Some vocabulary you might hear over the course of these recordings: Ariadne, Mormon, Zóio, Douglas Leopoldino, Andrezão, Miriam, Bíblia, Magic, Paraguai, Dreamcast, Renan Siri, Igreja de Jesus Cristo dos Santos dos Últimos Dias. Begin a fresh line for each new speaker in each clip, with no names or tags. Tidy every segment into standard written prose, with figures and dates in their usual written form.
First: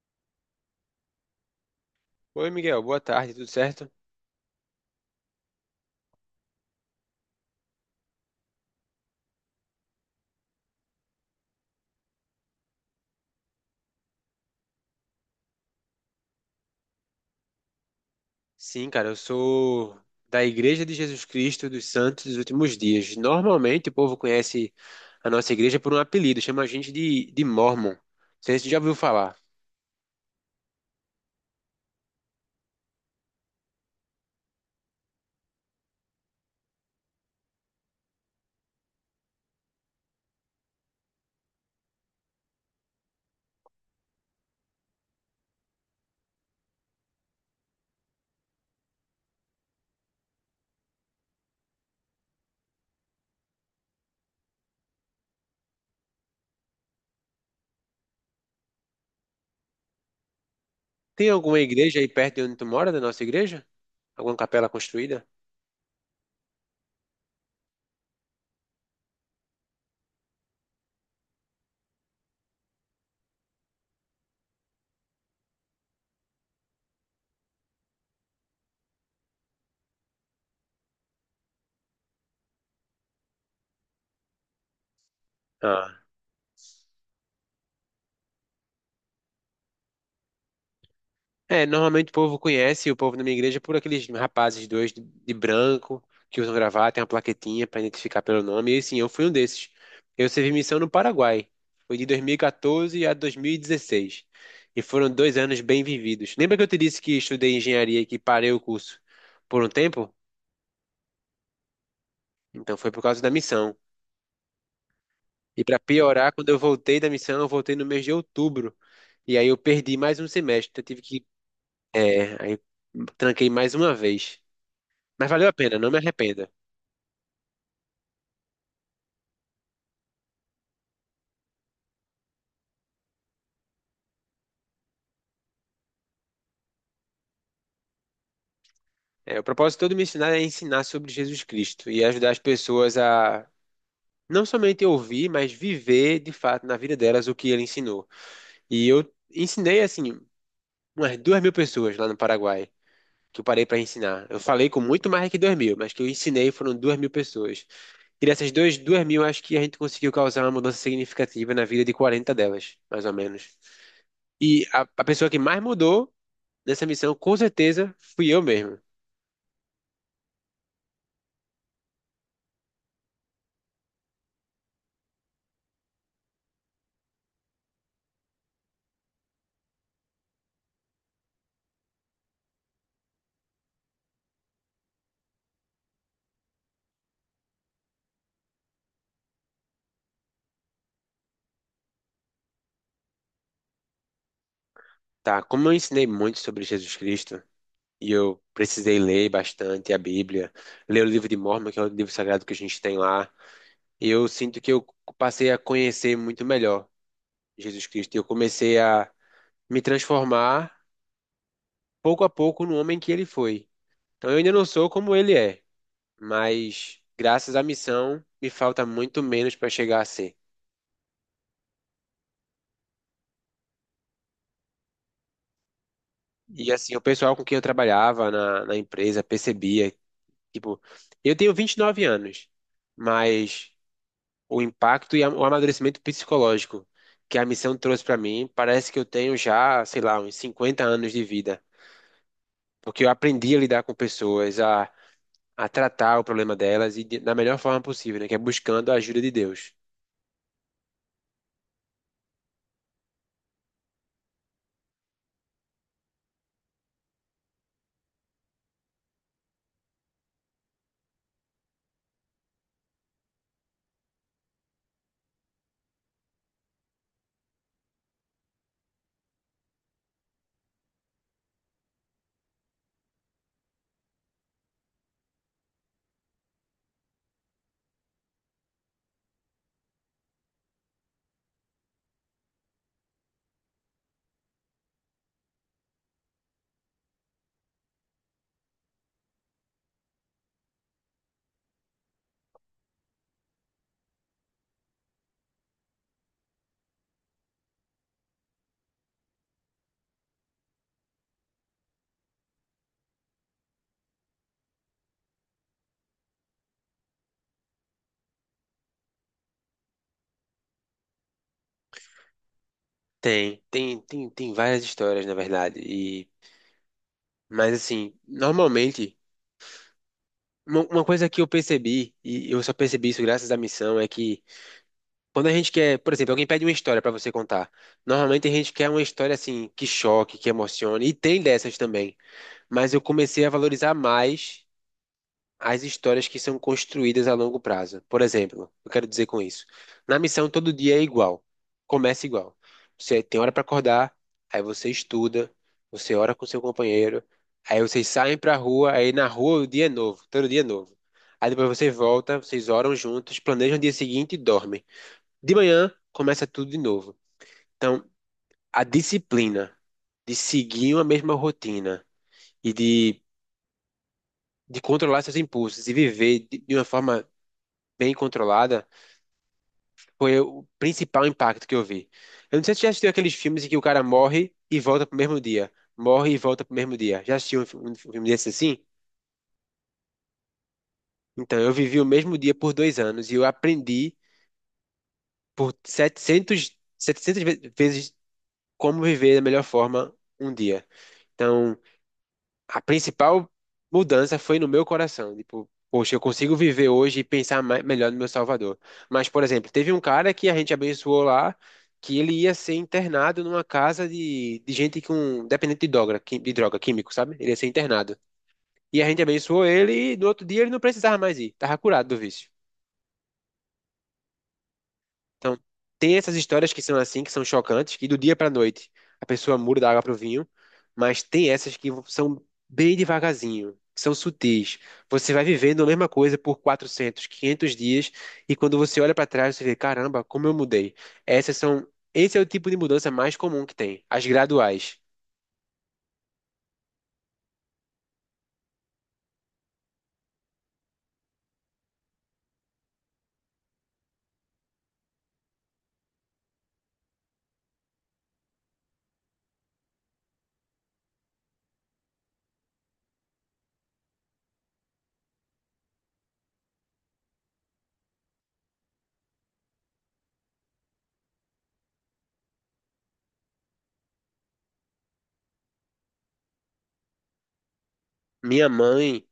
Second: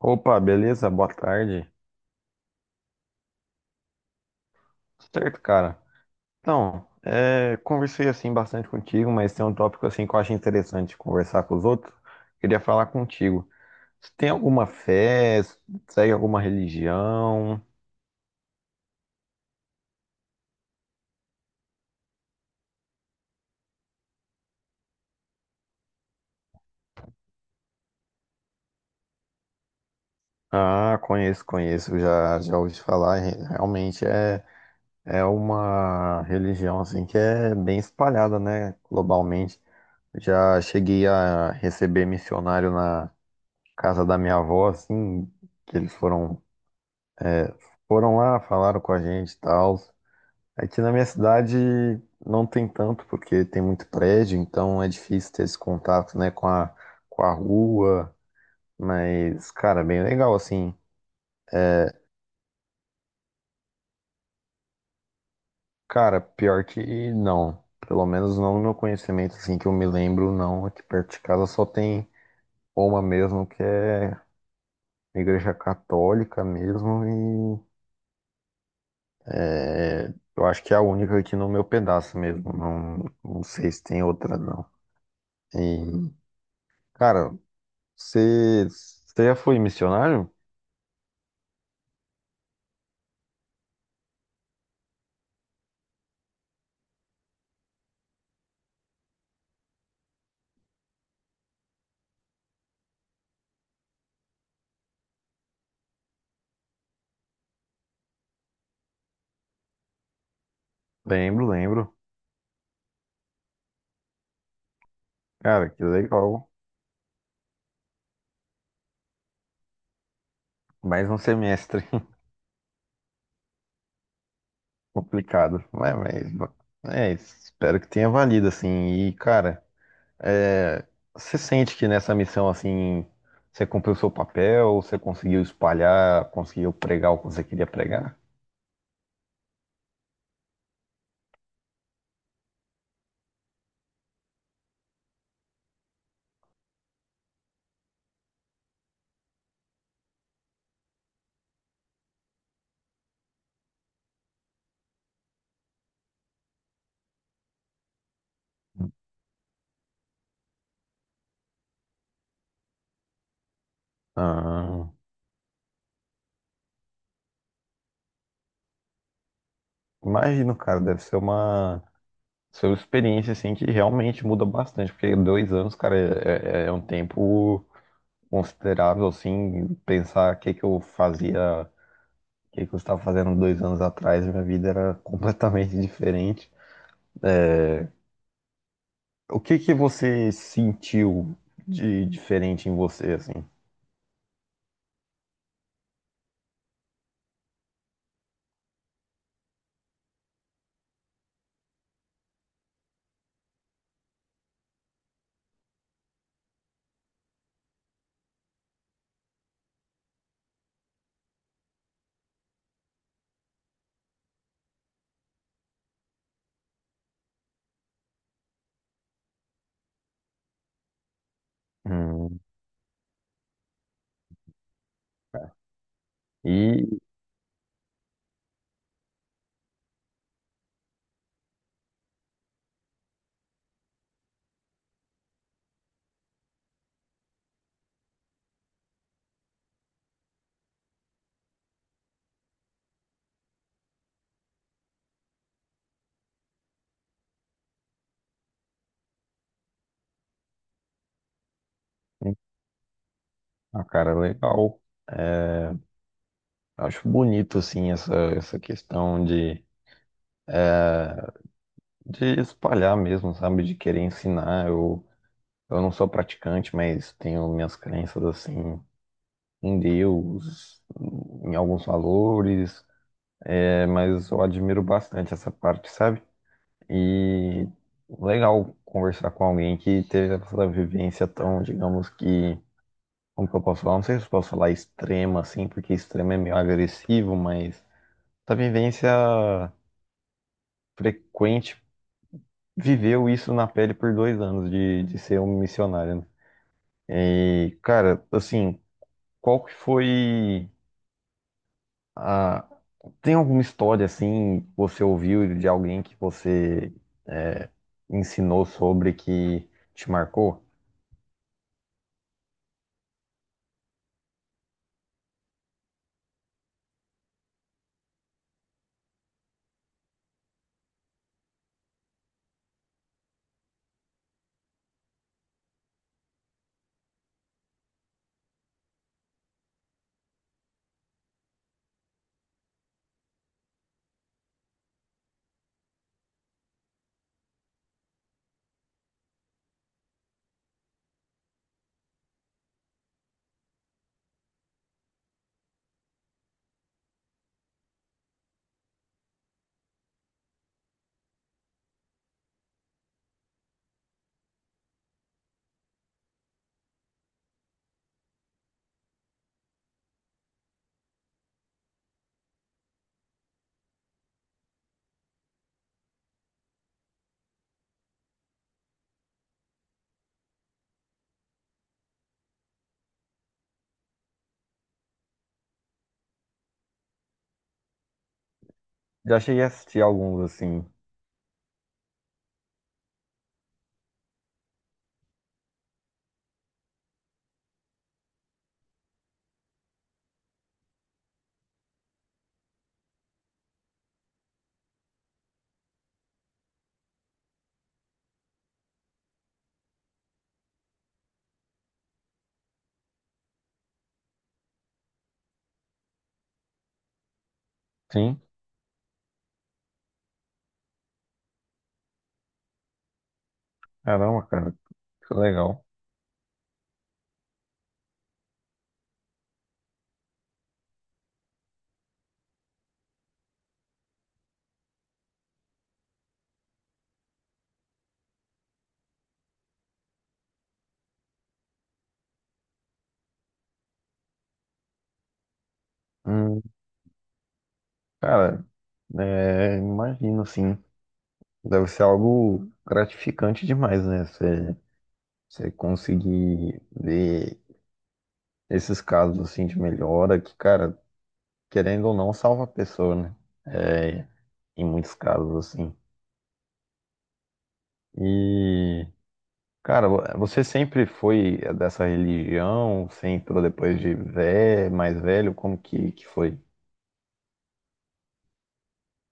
Opa, beleza? Boa tarde.
Oi, Miguel, boa tarde, tudo certo?
Certo, cara. Então, conversei assim bastante contigo, mas tem um tópico assim que eu acho interessante conversar com os outros. Queria falar contigo. Você tem alguma fé? Segue alguma religião?
Sim, cara, eu sou da Igreja de Jesus Cristo dos Santos dos Últimos Dias. Normalmente o povo conhece a nossa igreja por um apelido, chama a gente de Mormon. Não sei se você já ouviu falar.
Ah, conheço, conheço. Já ouvi falar. Realmente é uma religião assim que é bem espalhada, né? Globalmente. Já cheguei a receber missionário na casa da minha avó, assim, que eles foram foram lá, falaram com a gente e tal. Aqui na minha cidade não tem tanto, porque tem muito prédio, então é difícil ter esse contato, né, com a rua. Mas, cara, bem legal, assim.
Tem alguma igreja aí perto de onde tu mora, da nossa igreja? Alguma capela construída?
Cara, pior que não. Pelo menos não no meu conhecimento, assim, que eu me lembro, não. Aqui perto de casa só tem uma mesmo, que é igreja católica mesmo. E eu acho que é a única aqui no meu pedaço mesmo. Não, não sei se tem outra, não.
Ah.
E, cara. Você já foi missionário?
É, normalmente o povo conhece, o povo na minha igreja, por aqueles rapazes dois de branco que usam gravata, tem uma plaquetinha para identificar pelo nome. E sim, eu fui um desses. Eu servi missão no Paraguai. Foi de 2014 a 2016. E dezesseis. E foram dois anos bem vividos. Lembra que eu te disse que estudei engenharia e que parei o curso por um tempo?
Lembro, lembro.
Então foi por causa da missão. E
Cara,
para
que
piorar,
legal.
quando eu voltei da missão, eu voltei no mês de outubro. E aí eu perdi mais um semestre. Então eu tive
Mais um
que.
semestre
É, aí tranquei mais uma vez. Mas valeu a
complicado.
pena, não
Mas,
me arrependa.
mas isso. Espero que tenha valido, assim. E, cara, é, você sente que nessa missão, assim, você cumpriu seu papel, você conseguiu espalhar, conseguiu pregar o que você queria pregar?
É, o propósito todo de me ensinar é ensinar sobre Jesus Cristo e ajudar as pessoas a não somente ouvir, mas viver de fato na vida delas o que ele ensinou. E eu ensinei, assim, umas duas mil pessoas lá no Paraguai que eu parei para ensinar. Eu falei com muito mais que duas mil, mas que eu ensinei foram duas mil pessoas. E dessas duas mil, acho que a gente conseguiu causar uma mudança significativa na vida de 40 delas, mais ou menos. E
Ah,
a pessoa que mais mudou nessa missão, com certeza, fui eu mesmo.
imagino, cara, ser uma experiência assim que realmente muda bastante, porque dois anos, cara, é um tempo considerável, assim, pensar o que que eu fazia, o que que eu estava fazendo dois anos atrás, minha vida era completamente diferente. O que que você sentiu de diferente em você, assim?
Tá, como eu ensinei muito sobre Jesus Cristo, e eu precisei ler bastante a Bíblia, ler o livro de Mormon, que é o livro sagrado que a gente tem lá, eu sinto que eu passei a conhecer muito melhor Jesus Cristo, e eu comecei a me transformar pouco a pouco no homem que ele foi. Então eu ainda não sou como ele é, mas graças à missão me falta muito menos para chegar a ser.
Hum, é,
E assim,
e,
o pessoal com quem eu trabalhava na empresa percebia, tipo, eu tenho 29 anos, mas o impacto e a- o amadurecimento psicológico que a missão trouxe para mim, parece que eu tenho já, sei lá, uns 50 anos de vida, porque eu aprendi a lidar com pessoas, a tratar o problema delas e da melhor forma possível, né, que é buscando a ajuda de Deus.
ah, cara, legal. Acho bonito, assim, essa questão de espalhar mesmo, sabe? De querer ensinar. Eu não sou praticante, mas tenho minhas crenças assim em Deus, em alguns valores, mas eu admiro bastante essa parte, sabe? E legal conversar com alguém que teve essa vivência tão, digamos que, como que eu posso falar? Não sei se eu posso falar extrema assim, porque extrema é meio agressivo, mas essa vivência frequente viveu isso na pele por dois anos de ser um missionário, né? E, cara, assim, qual que foi a... Tem alguma história, assim, que você ouviu de alguém que você é, ensinou sobre que te marcou?
Tem várias histórias, na verdade, e mas assim, normalmente uma coisa que eu percebi e eu só percebi isso graças à missão é que quando a gente quer, por exemplo, alguém pede uma história pra você contar. Normalmente a gente quer uma história assim que choque, que emocione, e tem dessas também. Mas eu comecei a valorizar mais as histórias que são construídas a longo prazo. Por exemplo, eu quero dizer com isso. Na missão todo dia é igual. Começa igual. Você tem hora pra acordar, aí você estuda, você ora com seu companheiro, aí vocês saem pra rua, aí na rua o dia é novo, todo dia é novo. Aí depois você volta, vocês oram juntos, planejam o dia seguinte e dormem. De manhã começa tudo de novo. Então, a disciplina de seguir uma mesma rotina e de controlar seus impulsos e viver de uma forma bem controlada foi o principal impacto que eu vi. Eu não sei se você já assistiu aqueles filmes em que o cara morre e volta pro mesmo dia. Morre e volta pro mesmo dia. Já assistiu um filme desse assim?
Já cheguei a assistir alguns, assim.
Então, eu vivi o mesmo dia por dois anos e eu aprendi por 700, 700 vezes como viver da melhor forma um dia. Então, a principal mudança foi no meu coração. Tipo, poxa, eu consigo viver hoje e pensar mais, melhor no meu Salvador. Mas, por exemplo, teve um cara que a gente abençoou lá, que ele ia ser internado numa casa de gente com dependente de droga, químico, sabe? Ele ia ser internado.
Sim?
E a gente abençoou ele e no outro dia ele não precisava mais ir, tava curado do vício.
Caramba, cara, que
Então,
legal.
tem essas histórias que são assim, que são chocantes, que do dia pra noite a pessoa muda da água pro vinho, mas tem essas que são bem devagarzinho, que são sutis. Você vai vivendo a mesma coisa por 400, 500 dias e quando você olha pra trás você vê, caramba, como eu mudei. Essas são, esse é o tipo de mudança mais comum que tem, as graduais.
Hum, cara, imagino, assim, deve ser algo gratificante demais, né? Você conseguir ver esses casos, assim, de melhora, que, cara... querendo ou não, salva a pessoa, né? É, em muitos casos, assim. E, cara, você sempre foi dessa religião? Você entrou depois de vé mais velho? Como que foi?
Minha mãe,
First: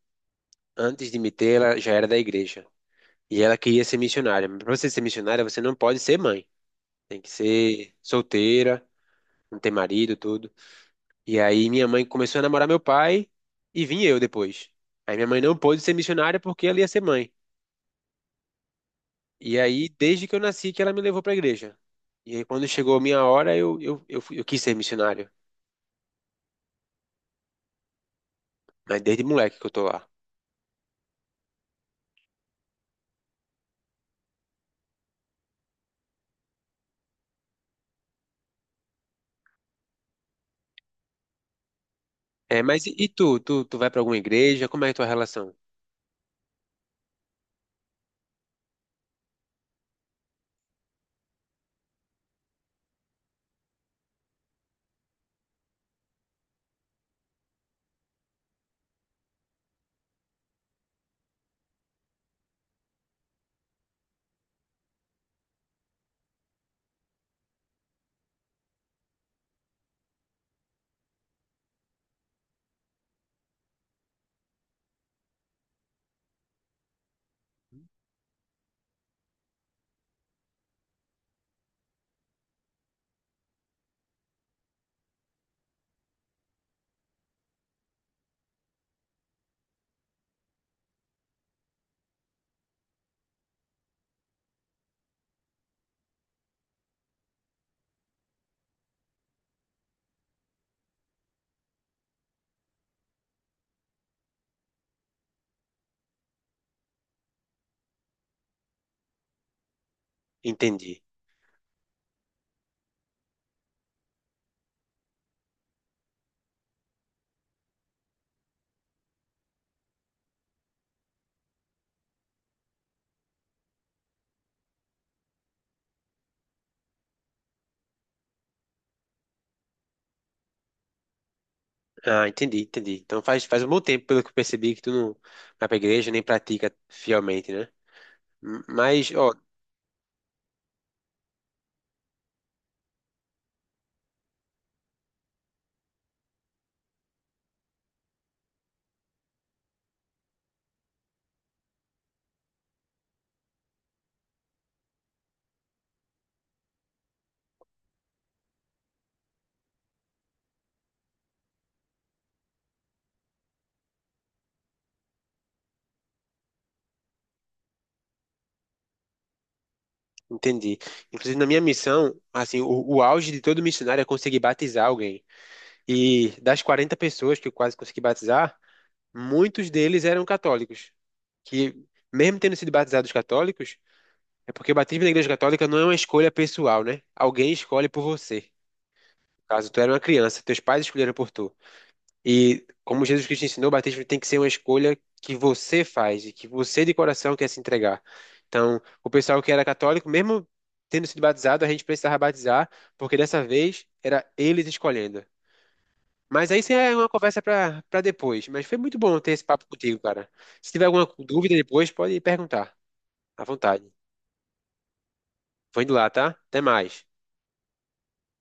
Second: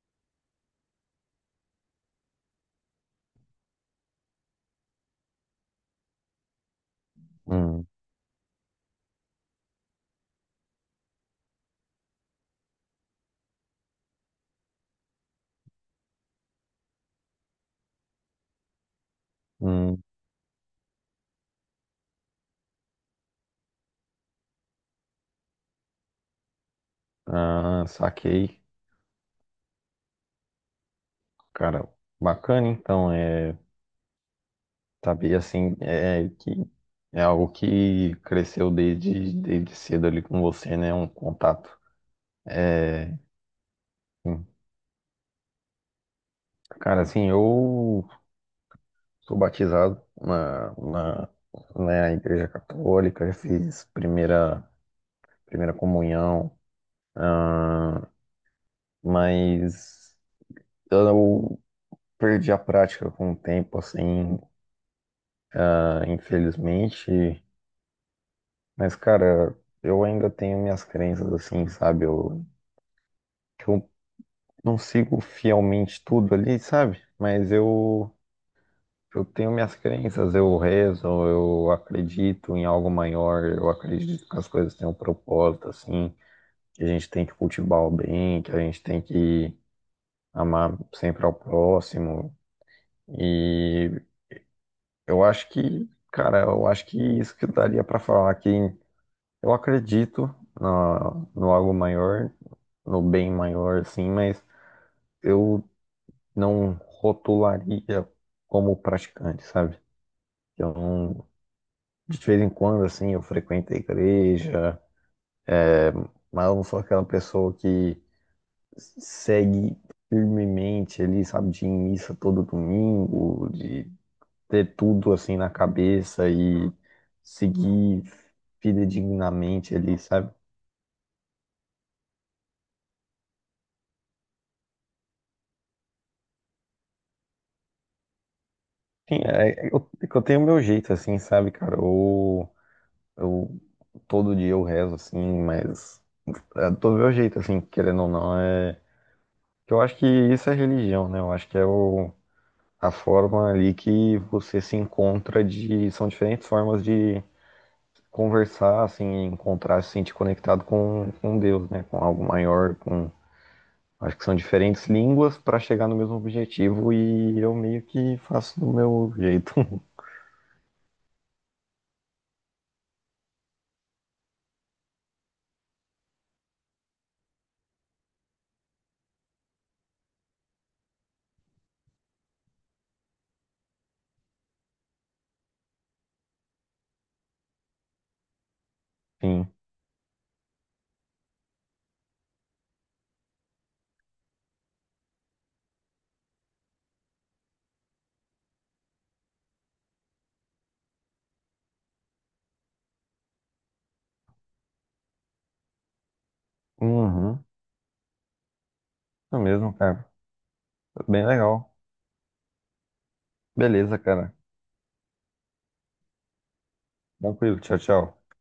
antes de me ter, ela já era da igreja e ela queria ser missionária. Mas pra você ser missionária, você não pode ser mãe. Tem que
Hum,
ser solteira, não ter marido, tudo. E aí minha mãe começou a namorar meu pai e vim eu depois. Aí minha mãe não pôde ser missionária porque ela ia ser mãe. E aí,
hum,
desde que eu nasci, que ela me levou pra igreja. E aí, quando chegou a minha hora, eu quis ser missionário.
ah, saquei.
Mas desde moleque que eu tô lá.
Cara, bacana, então, é, saber, assim, é que é algo que cresceu desde cedo ali com você, né? Um contato.
É, mas e
É,
tu? Tu, tu vai pra alguma
hum.
igreja? Como é a tua relação?
Cara, assim, eu sou batizado na Igreja Católica, já fiz primeira comunhão, mas eu perdi a prática com o tempo, assim, ah, infelizmente. Mas, cara, eu ainda tenho minhas crenças, assim, sabe? Eu não sigo fielmente tudo ali, sabe? Eu tenho minhas crenças, eu rezo, eu acredito em algo maior, eu acredito que as coisas têm um propósito, assim. Que a gente tem que cultivar o bem, que a gente tem que amar sempre ao próximo. E eu acho que, cara, eu acho que isso que daria para falar que eu acredito no algo maior, no bem maior, assim, mas eu não rotularia como praticante, sabe? Eu
Entendi.
não, de vez em quando, assim, eu frequento a igreja, mas eu não sou aquela pessoa que segue firmemente ali, sabe, de ir em missa todo domingo, de ter tudo assim na cabeça e seguir fidedignamente ali, sabe?
Ah, entendi, entendi. Então faz, faz um bom tempo, pelo que eu percebi, que tu não vai pra igreja nem pratica fielmente, né? M- Mas,
Enfim,
ó,
eu tenho meu jeito assim, sabe, cara? Eu todo dia eu rezo assim, mas é do meu jeito assim, querendo ou não, é que eu acho que isso é religião, né? Eu acho que é a forma ali que você se encontra de são diferentes formas de conversar, assim, encontrar, se sentir conectado com Deus, né? Com algo maior, com. Acho que são diferentes línguas para chegar no mesmo objetivo e eu meio que faço do meu jeito.
entendi. Inclusive, na minha missão, assim, o auge de todo missionário é conseguir batizar alguém. E das 40 pessoas que eu quase consegui batizar, muitos deles eram católicos. Que, mesmo tendo sido batizados católicos, é porque o batismo na igreja católica não é uma escolha pessoal, né? Alguém escolhe por você.
Sim.
Caso tu era uma criança, teus pais escolheram por tu. E como Jesus Cristo ensinou, o batismo tem que ser uma escolha que você faz e que você de coração quer se entregar. Então, o pessoal que era católico, mesmo tendo sido batizado, a gente precisava batizar, porque dessa vez era eles escolhendo. Mas aí isso é uma conversa
Uhum.
para depois. Mas foi muito bom ter
Isso
esse papo
mesmo,
contigo,
cara.
cara. Se tiver alguma
Bem
dúvida
legal.
depois, pode perguntar, à vontade.
Beleza, cara.
Vou indo lá, tá? Até mais.
Tranquilo. Tchau, tchau.